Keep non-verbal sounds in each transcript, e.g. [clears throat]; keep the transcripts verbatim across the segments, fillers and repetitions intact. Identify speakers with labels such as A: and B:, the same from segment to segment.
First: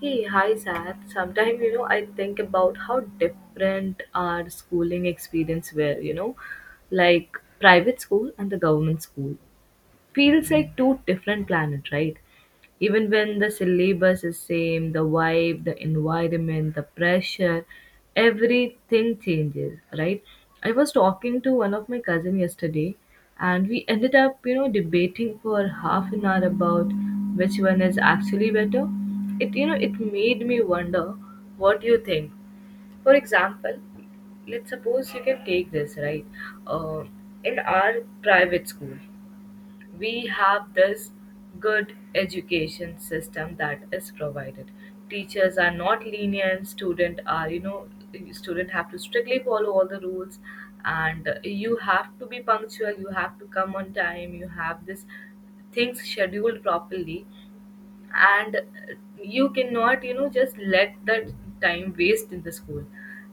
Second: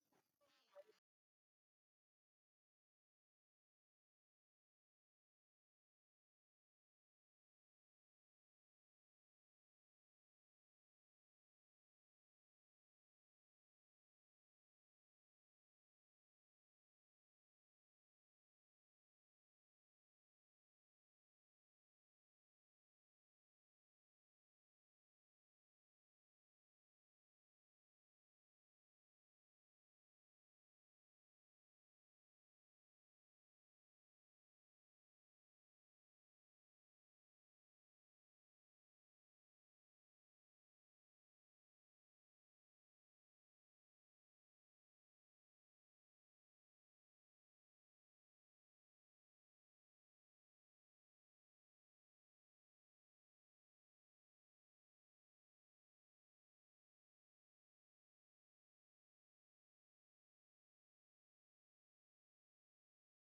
A: Hey, hi, Sat. Sometimes, you know, I think about how different our schooling experience were, you know, like private school and the government school feels like two different planets, right? Even when the syllabus is same, the vibe, the environment, the pressure, everything changes, right? I was talking to one of my cousin yesterday, and we ended up, you know, debating for half an hour about which one is actually better. It, you know, it made me wonder, what do you think? For example, let's suppose you can take this, right? Uh, in our private school we have this good education system that is provided, teachers are not lenient, student are you know student have to strictly follow all the rules. And uh, you have to be punctual, you have to come on time, you have this things scheduled properly. And you cannot, you know just let that time waste in the school.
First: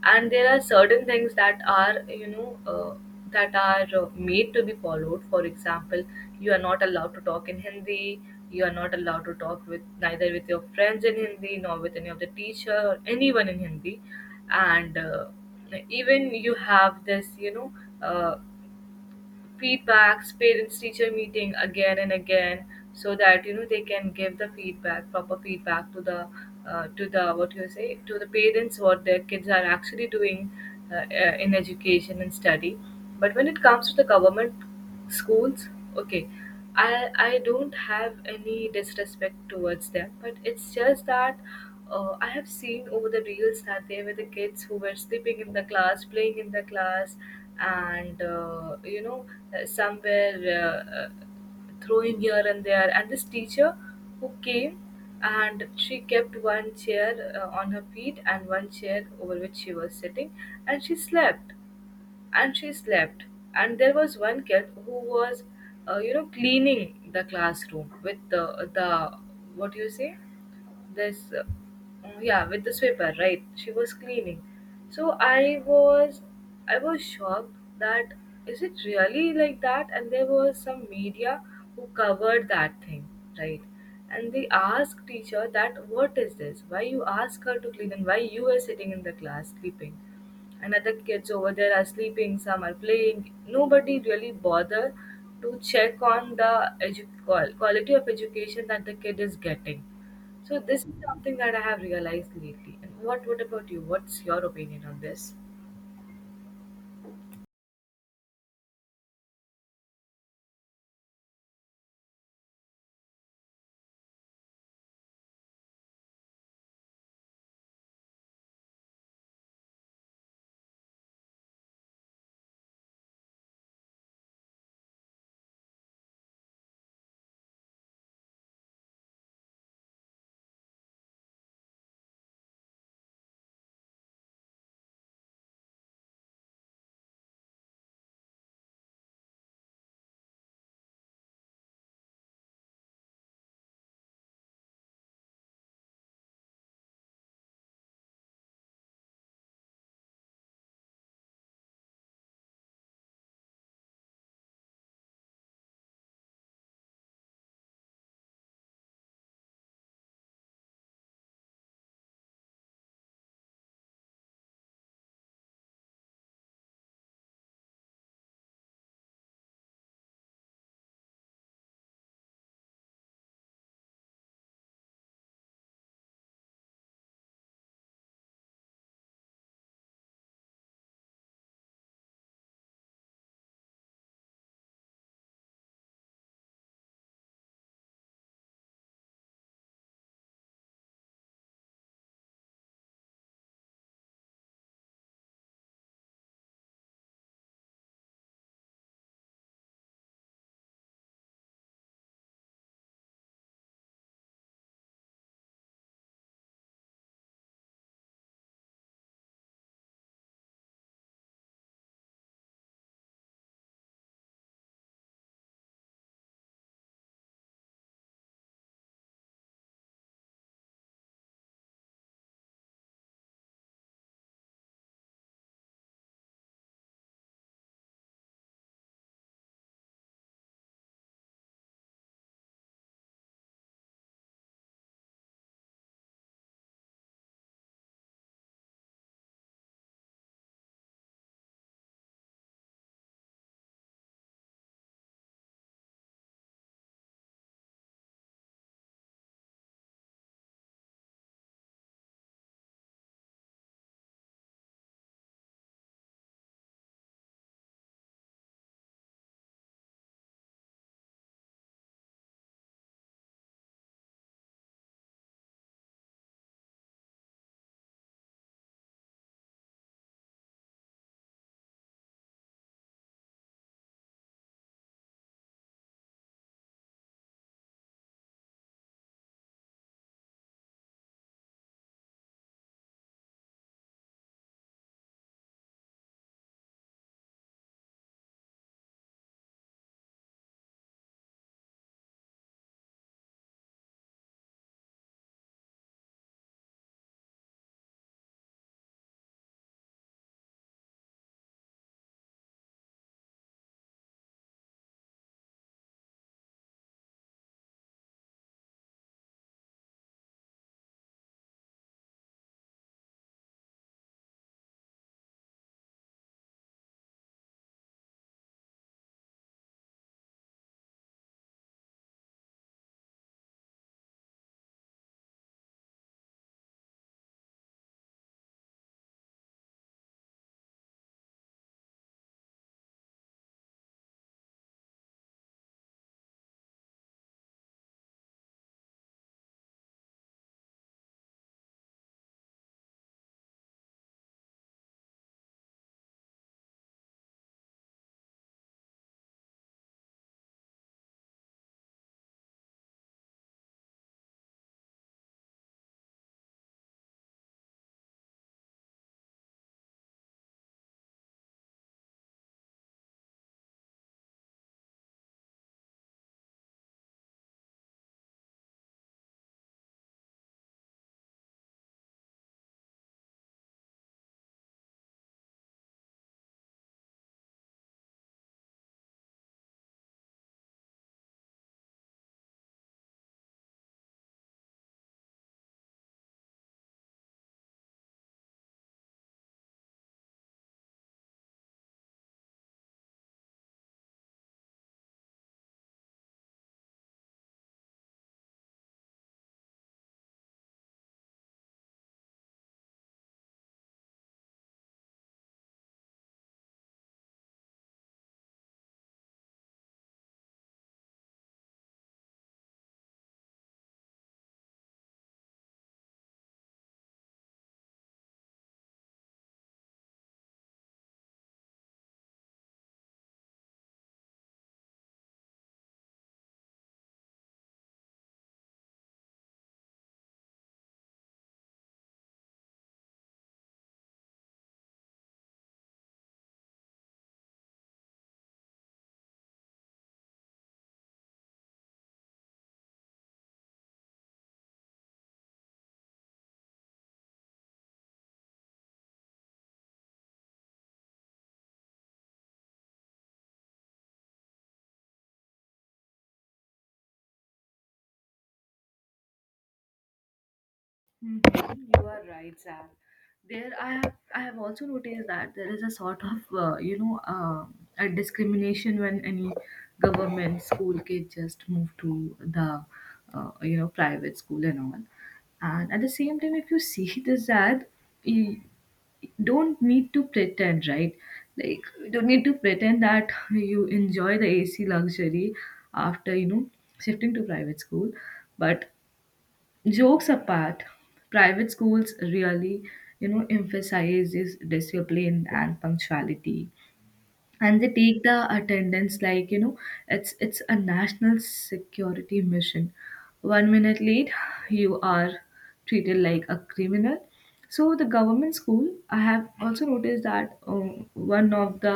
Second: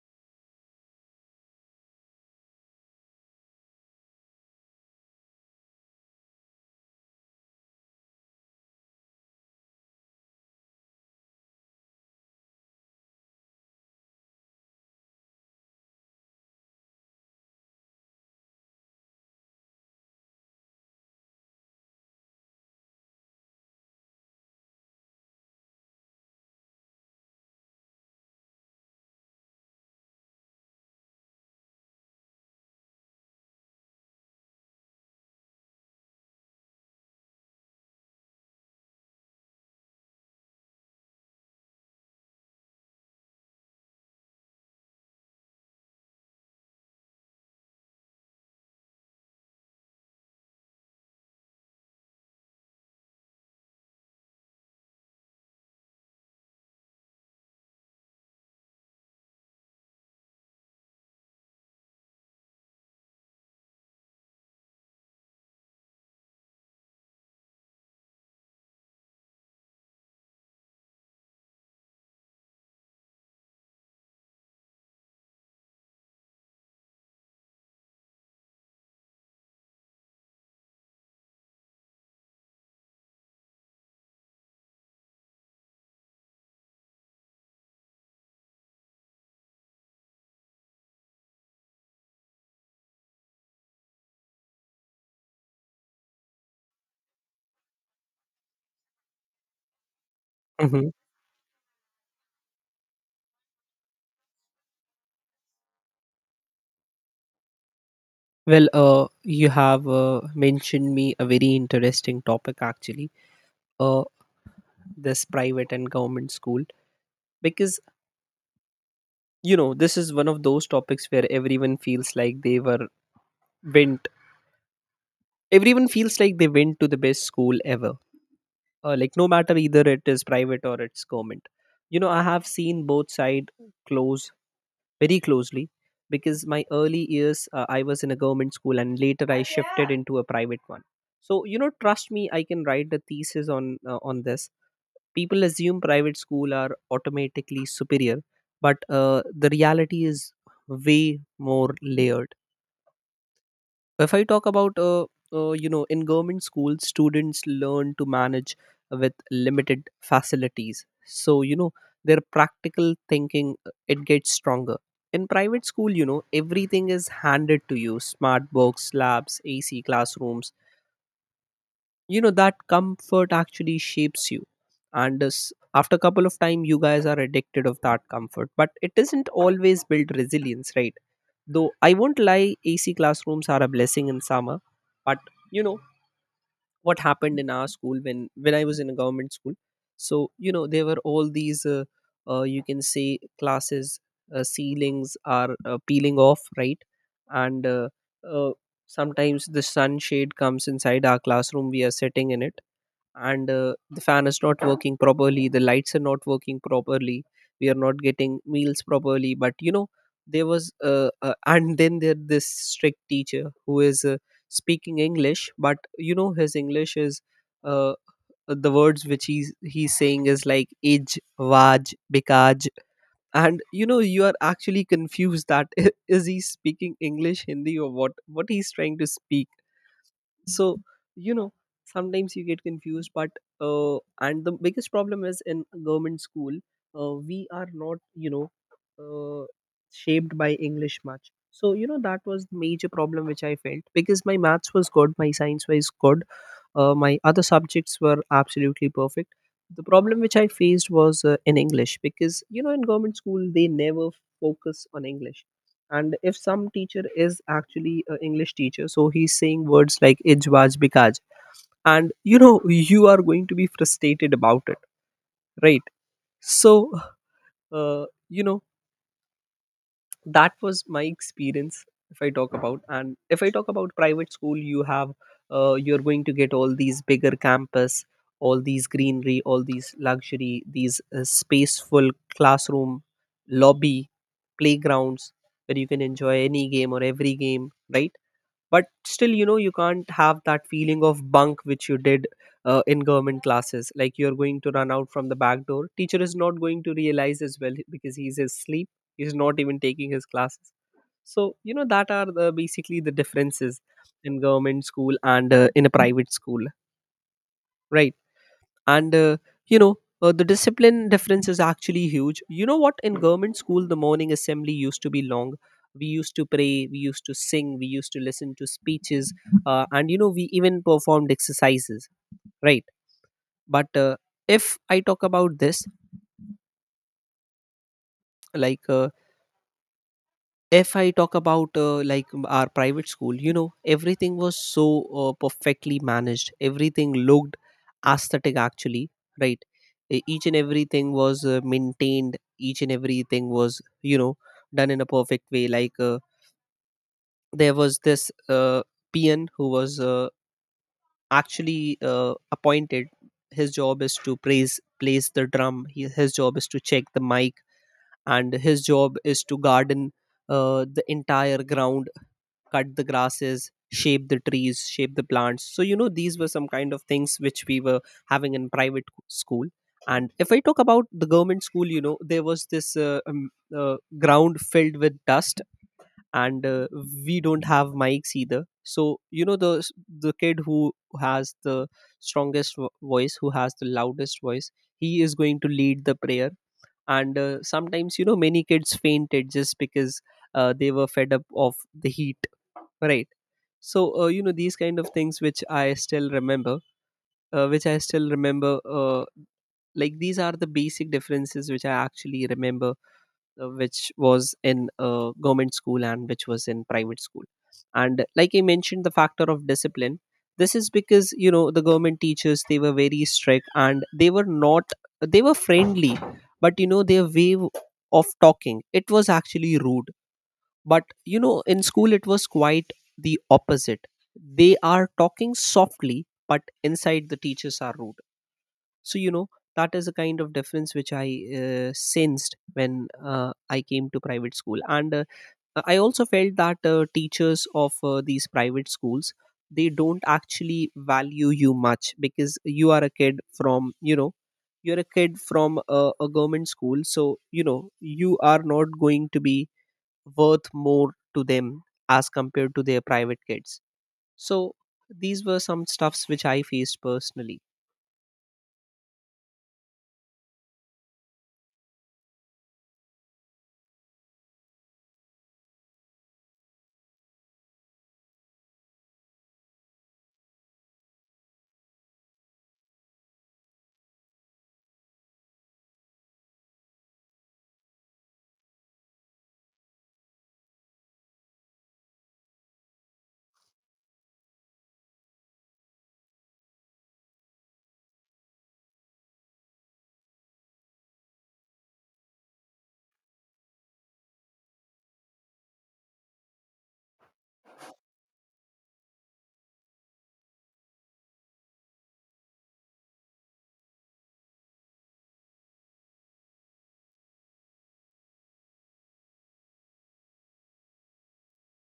A: And there are certain things that are, you know uh, that are, uh, made to be followed. For example, you are not allowed to talk in Hindi, you are not allowed to talk with neither with your friends in Hindi nor with any of the teacher or anyone in Hindi. And uh, even you have this, you know uh, feedbacks, parents teacher meeting again and again, so that you know they can give the feedback, proper feedback to the, uh, to the, what you say, to the parents what their kids are actually doing, uh, uh, in education and study. But when it comes to the government schools, okay, I I don't have any disrespect towards them, but it's just that, uh, I have seen over the reels that there were the kids who were sleeping in the class, playing in the class, and uh, you know uh, somewhere, uh, uh, throwing here and there. And this teacher who came and she kept one chair uh, on her feet and one chair over which she was sitting, and she slept and she slept And there was one kid who was, uh, you know cleaning the classroom with the the, what do you say, this, uh, yeah, with the sweeper, right? She was cleaning. So i was i was shocked that, is it really like that? And there was some media who covered that thing, right? And they asked teacher that, what is this, why you ask her to clean and why you are sitting in the class sleeping? And other kids over there are sleeping, some are playing. Nobody really bother to check on the edu- qual- quality of education that the kid is getting. So this
B: Mm-hmm.
A: is something that I have realized lately. And what what about you? What's your opinion on this?
B: Well, uh, you have uh, mentioned me a very interesting topic actually. Uh, this private and government school, because you know this is one of those topics where everyone feels like they were went. Everyone feels like they went to the best school ever. Uh, like, no matter either it is private or it's government. You know I have seen both side close very closely because my early years, uh, I was in a government school and later I shifted into a private one. So you know, trust me, I can write a thesis on uh, on this. People assume private school are automatically superior, but uh, the reality is way more layered. If I talk about, uh, uh, you know, in government schools, students learn to manage with limited facilities. So, you know, their practical thinking, uh, it gets stronger. In private school, you know, everything is handed to you: smart books, labs, A C classrooms. You know, that comfort actually shapes you. And this, after a couple of time, you guys are addicted of that comfort. But it doesn't always build resilience, right? Though I won't lie, A C classrooms are a blessing in summer. But you know what happened in our school when when I was in a government school. So you know there were all these uh, uh, you can say classes, uh, ceilings are uh, peeling off, right? And uh, uh, sometimes the sunshade comes inside our classroom. We are sitting in it, and uh, the fan is not working properly, the lights are not working properly, we are not getting meals properly. But you know, there was uh, uh, [laughs] and then there this strict teacher who is uh, speaking English, but you know his English is uh, the words which he's he's saying is like ij vaj bikaj. And you know, you are actually confused that [laughs] is he speaking English, Hindi, or what what he's trying to speak. So you know, sometimes you get confused. But uh, and the biggest problem is, in government school, uh, we are not, you know, uh, shaped by English much. So you know, that was the major problem which I felt, because my maths was good, my science was good, uh, my other subjects were absolutely perfect. The problem which I faced was uh, in English, because you know, in government school they never focus on English. And if some teacher is actually an English teacher, so he's saying words like ijwaj bikaj, and you know, you are going to be frustrated about it, right? So uh, you know, that was my experience. If I talk about, and if I talk about private school, you have, uh, you're going to get all these bigger campus, all these greenery, all these luxury, these uh, spaceful classroom, lobby, playgrounds, where you can enjoy any game or every game, right? But still you know, you can't have that feeling of bunk which you did uh, in government classes, like, you're going to run out from the back door, teacher is not going to realize as well because he's asleep, he's not even taking his classes. So you know, that are the basically the differences in government school and uh, in a private school, right? And uh, you know, uh, the discipline difference is actually huge. You know what, in government school the morning assembly used to be long. We used to pray, we used to sing, we used to listen to speeches, uh, and you know, we even performed exercises, right? But uh, if I talk about this, like, uh, if I talk about, uh, like, our private school, you know, everything was so uh, perfectly managed. Everything looked aesthetic, actually, right? E- Each and everything was uh, maintained. Each and everything was, you know, done in a perfect way. Like, uh, there was this uh, peon who was, uh, actually, uh, appointed. His job is to praise, place the drum. He, his job is to check the mic, and his job is to garden uh, the entire ground, cut the grasses, shape the trees, shape the plants. So you know, these were some kind of things which we were having in private school. And if I talk about the government school, you know, there was this uh, um, uh, ground filled with dust. And uh, we don't have mics either. So you know, the the kid who has the strongest vo- voice, who has the loudest voice, he is going to lead the prayer. And uh, sometimes, you know, many kids fainted just because uh, they were fed up of the heat, right? So uh, you know, these kind of things which I still remember, uh, which i still remember uh, like, these are the basic differences which I actually remember, uh, which was in uh, government school and which was in private school. And like I mentioned, the factor of discipline, this is because you know, the government teachers, they were very strict and they were not, they were friendly. But you know, their way of talking, it was actually rude. But you know, in school it was quite the opposite. They are talking softly, but inside the teachers are rude. So, you know, that is a kind of difference which I uh, sensed when uh, I came to private school. And uh, I also felt that uh, teachers of uh, these private schools, they don't actually value you much, because you are a kid from, you know, you're a kid from a, a government school. So you know, you are not going to be worth more to them as compared to their private kids. So these were some stuffs which I faced personally.
A: Mhm. You are right, Sam. There, I have I have also noticed that there is a sort of, uh, you know uh, a discrimination when any government school kid just move to the, uh, you know private school and all. And at the same time, if you see [laughs] this ad, you don't need to pretend, right? Like you don't need to pretend that you enjoy the A C luxury after, you know shifting to private school, but jokes apart, private schools really, you know, emphasizes discipline and punctuality. And they take the attendance like, you know, it's it's a national security mission. One minute late, you are treated like a criminal. So the government school, I have also noticed that, um, one of the,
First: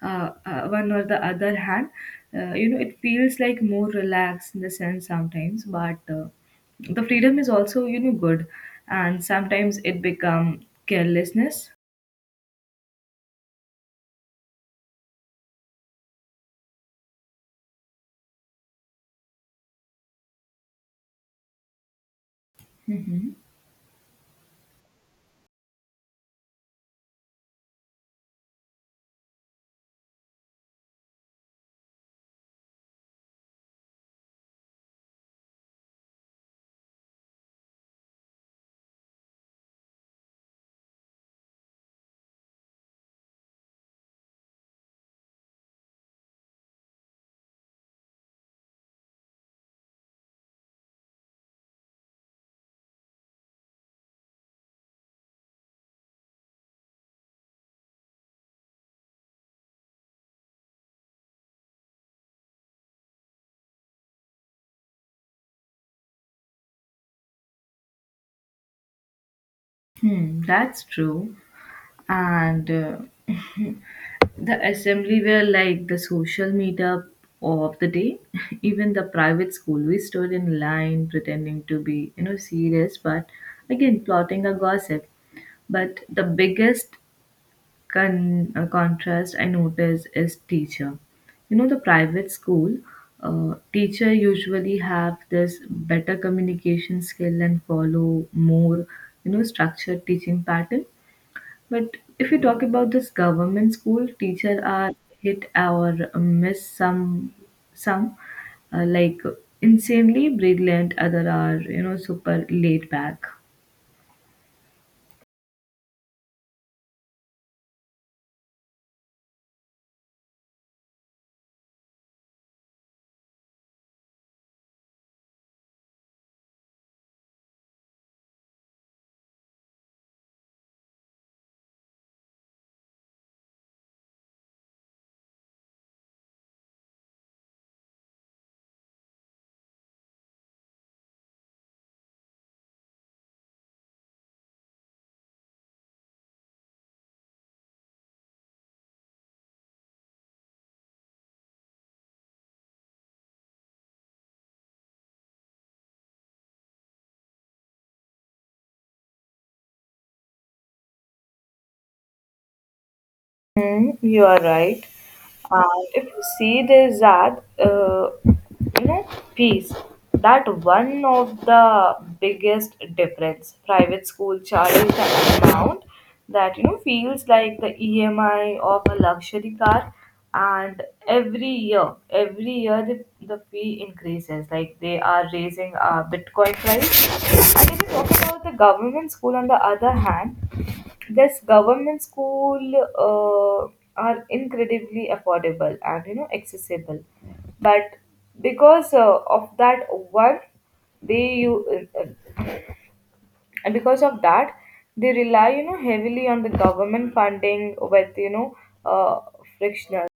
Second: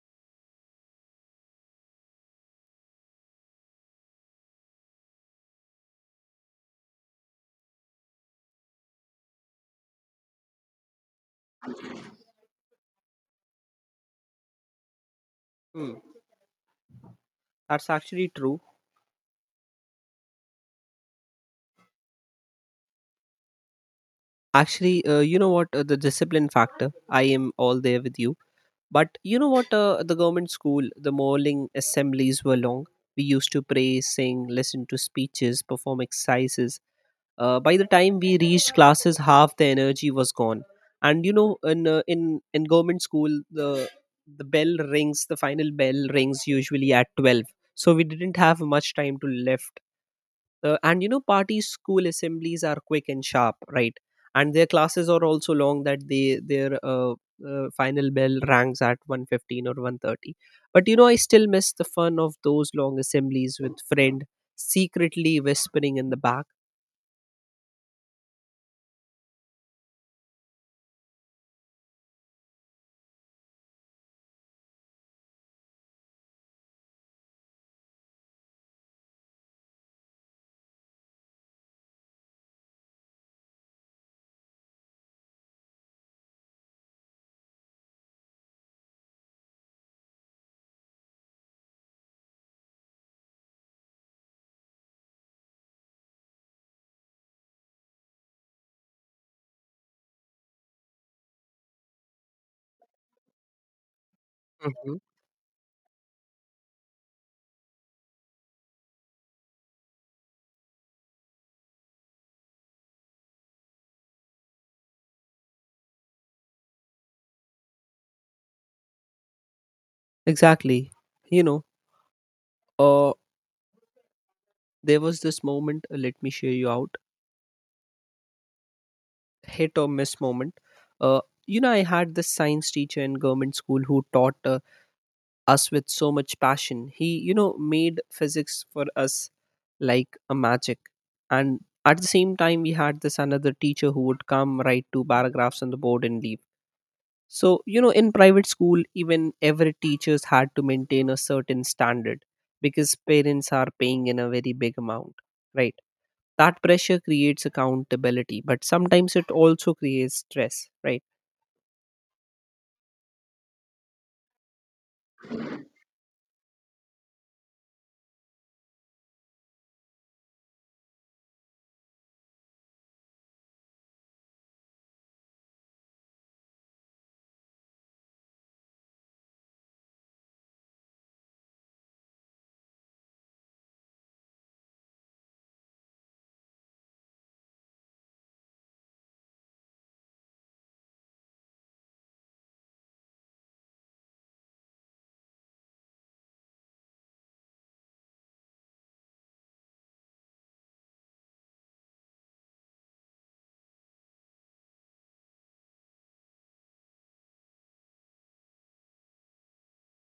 A: uh, uh, one or the other hand, uh, you know, it feels like more relaxed in the sense sometimes, but uh, the freedom is also, you know, good, and sometimes it become carelessness.
B: Hmm. That's actually true. Actually, uh, you know what, uh, the discipline factor, I am all there with you. But you know what, uh, the government school, the morning assemblies were long. We used to pray, sing, listen to speeches, perform exercises. Uh, by the time we reached classes, half the energy was gone. And you know, in uh, in in government school, the the bell rings, the final bell rings usually at twelve. So we didn't have much time to left. Uh, and you know, party school assemblies are quick and sharp, right? And their classes are also long, that they their uh, uh, final bell ranks at one fifteen or one thirty. But you know, I still miss the fun of those long assemblies with friend, secretly whispering in the back.
A: Hmm, that's true. And uh, [laughs] the assembly were like the social meetup of the day. [laughs] Even the private school, we stood in line pretending to be, you know, serious, but again plotting a gossip. But the biggest con- uh, contrast I notice is teacher. You know, the private school uh, teacher usually have this better communication skill and follow more, you know, structured teaching pattern. But if you talk about this government school, teacher are hit or miss. Some some uh, like, insanely brilliant, other are, you know, super laid back.
B: Exactly. You know, uh, there was this moment, uh, let me share you out, hit or miss moment. Uh, you know, I had this science teacher in government school who taught uh, us with so much passion. He, you know, made physics for us like a magic. And at the same time, we had this another teacher who would come, write two paragraphs on the board, and leave. So, you know, in private school, even every teachers had to maintain a certain standard, because parents are paying in a very big amount, right? That pressure creates accountability, but sometimes it also creates stress, right?
A: Mm, you are right. And if you see, there's that, uh, you know, piece, that one of the biggest difference, private school charges an amount that, you know, feels like the E M I of a luxury car. And every year, every year the, the fee increases, like they are raising a Bitcoin price. And if you talk about the government school, on the other hand, this government school uh, are incredibly affordable and, you know, accessible, but because uh, of that one, they you uh, and because of that they rely, you know, heavily on the government funding with, you know uh, frictional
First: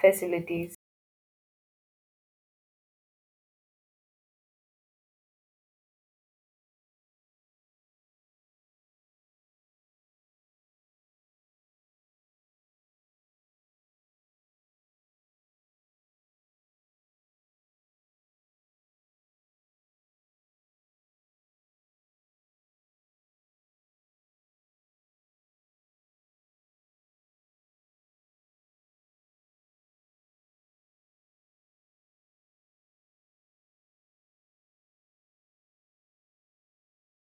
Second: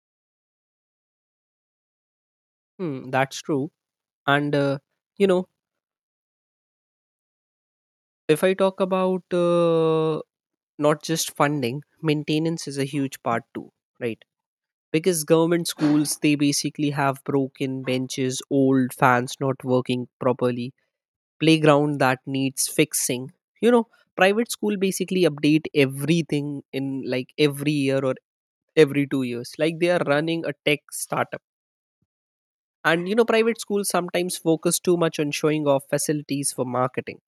A: facilities.
B: Hmm, that's true. And uh, you know, if I talk about, uh, not just funding, maintenance is a huge part too, right? Because government schools, they basically have broken benches, old fans not working properly, playground that needs fixing. You know, private school basically update everything in like every year or every two years, like they are running a tech startup. And you know, private schools sometimes focus too much on showing off facilities for marketing.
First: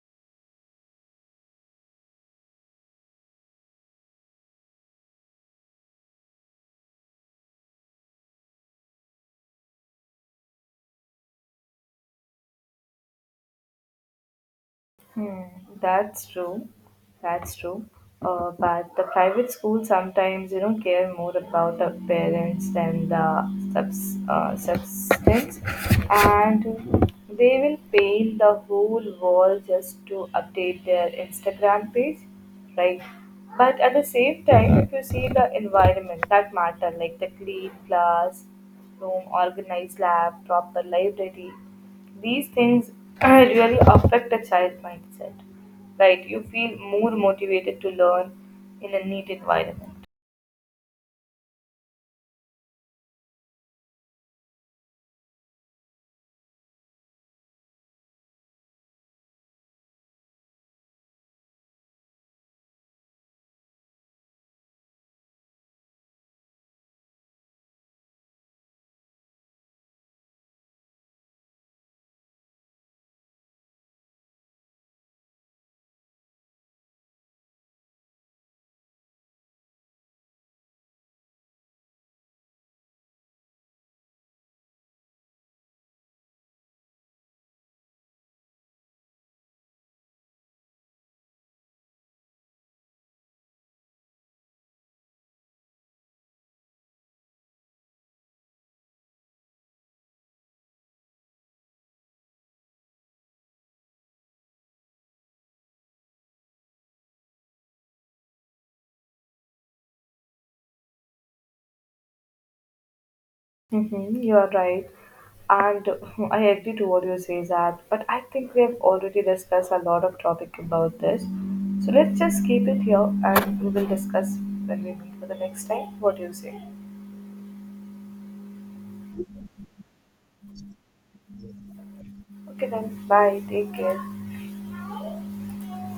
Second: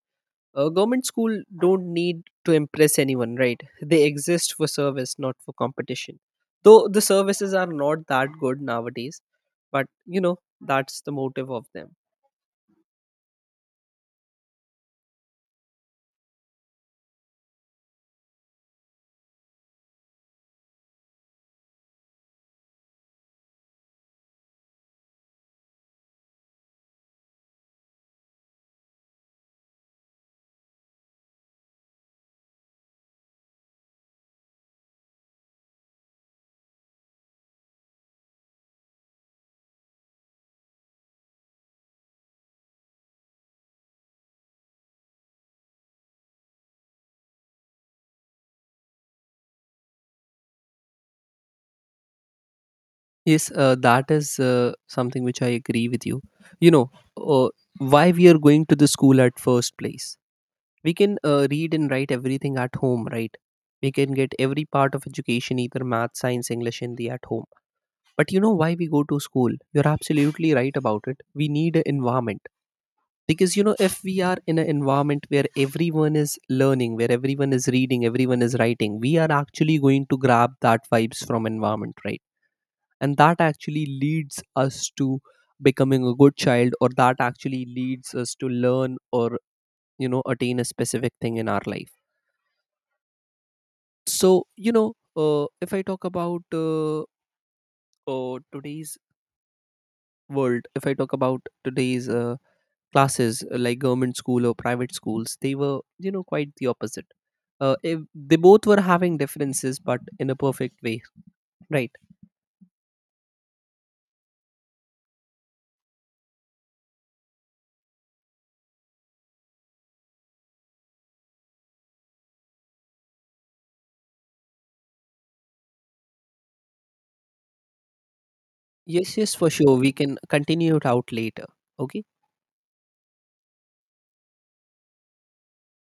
B: A government school don't need to impress anyone, right? They exist for service, not for competition. Though the services are not that good nowadays, but you know, that's the motive of them.
A: Hmm, that's true. That's true. Uh, but the private school sometimes, you know, care more about the parents than the subs, uh, substance, and they will paint the whole wall just to update their Instagram page, right? But at the same time, if you see the environment that matter, like the clean class room, organized lab, proper library, these things [clears throat] really affect a child's mindset. Right? You feel more motivated to learn in a neat environment.
B: Yes, uh, that is uh, something which I agree with you. You know, uh, why we are going to the school at first place? We can uh, read and write everything at home, right? We can get every part of education, either math, science, English, Hindi, at home. But you know, why we go to school? You're absolutely right about it, we need an environment. Because you know, if we are in an environment where everyone is learning, where everyone is reading, everyone is writing, we are actually going to grab that vibes from environment, right? And that actually leads us to becoming a good child, or that actually leads us to learn, or you know, attain a specific thing in our life. So you know, uh, if I talk about, uh, uh, today's world, if I talk about today's uh, classes, uh, like, government school or private schools, they were, you know, quite the opposite. Uh, if they both were having differences, but in a perfect way, right?
A: Mm-hmm, you're right. And [laughs] I agree to what you say, Zad. But I think we have already discussed a lot of topic about this. So let's just keep it here and we will discuss when we meet for the next time. What do you say?
B: Yes, yes, for sure, we can continue it out later. Okay.
A: Okay then, bye. Take care.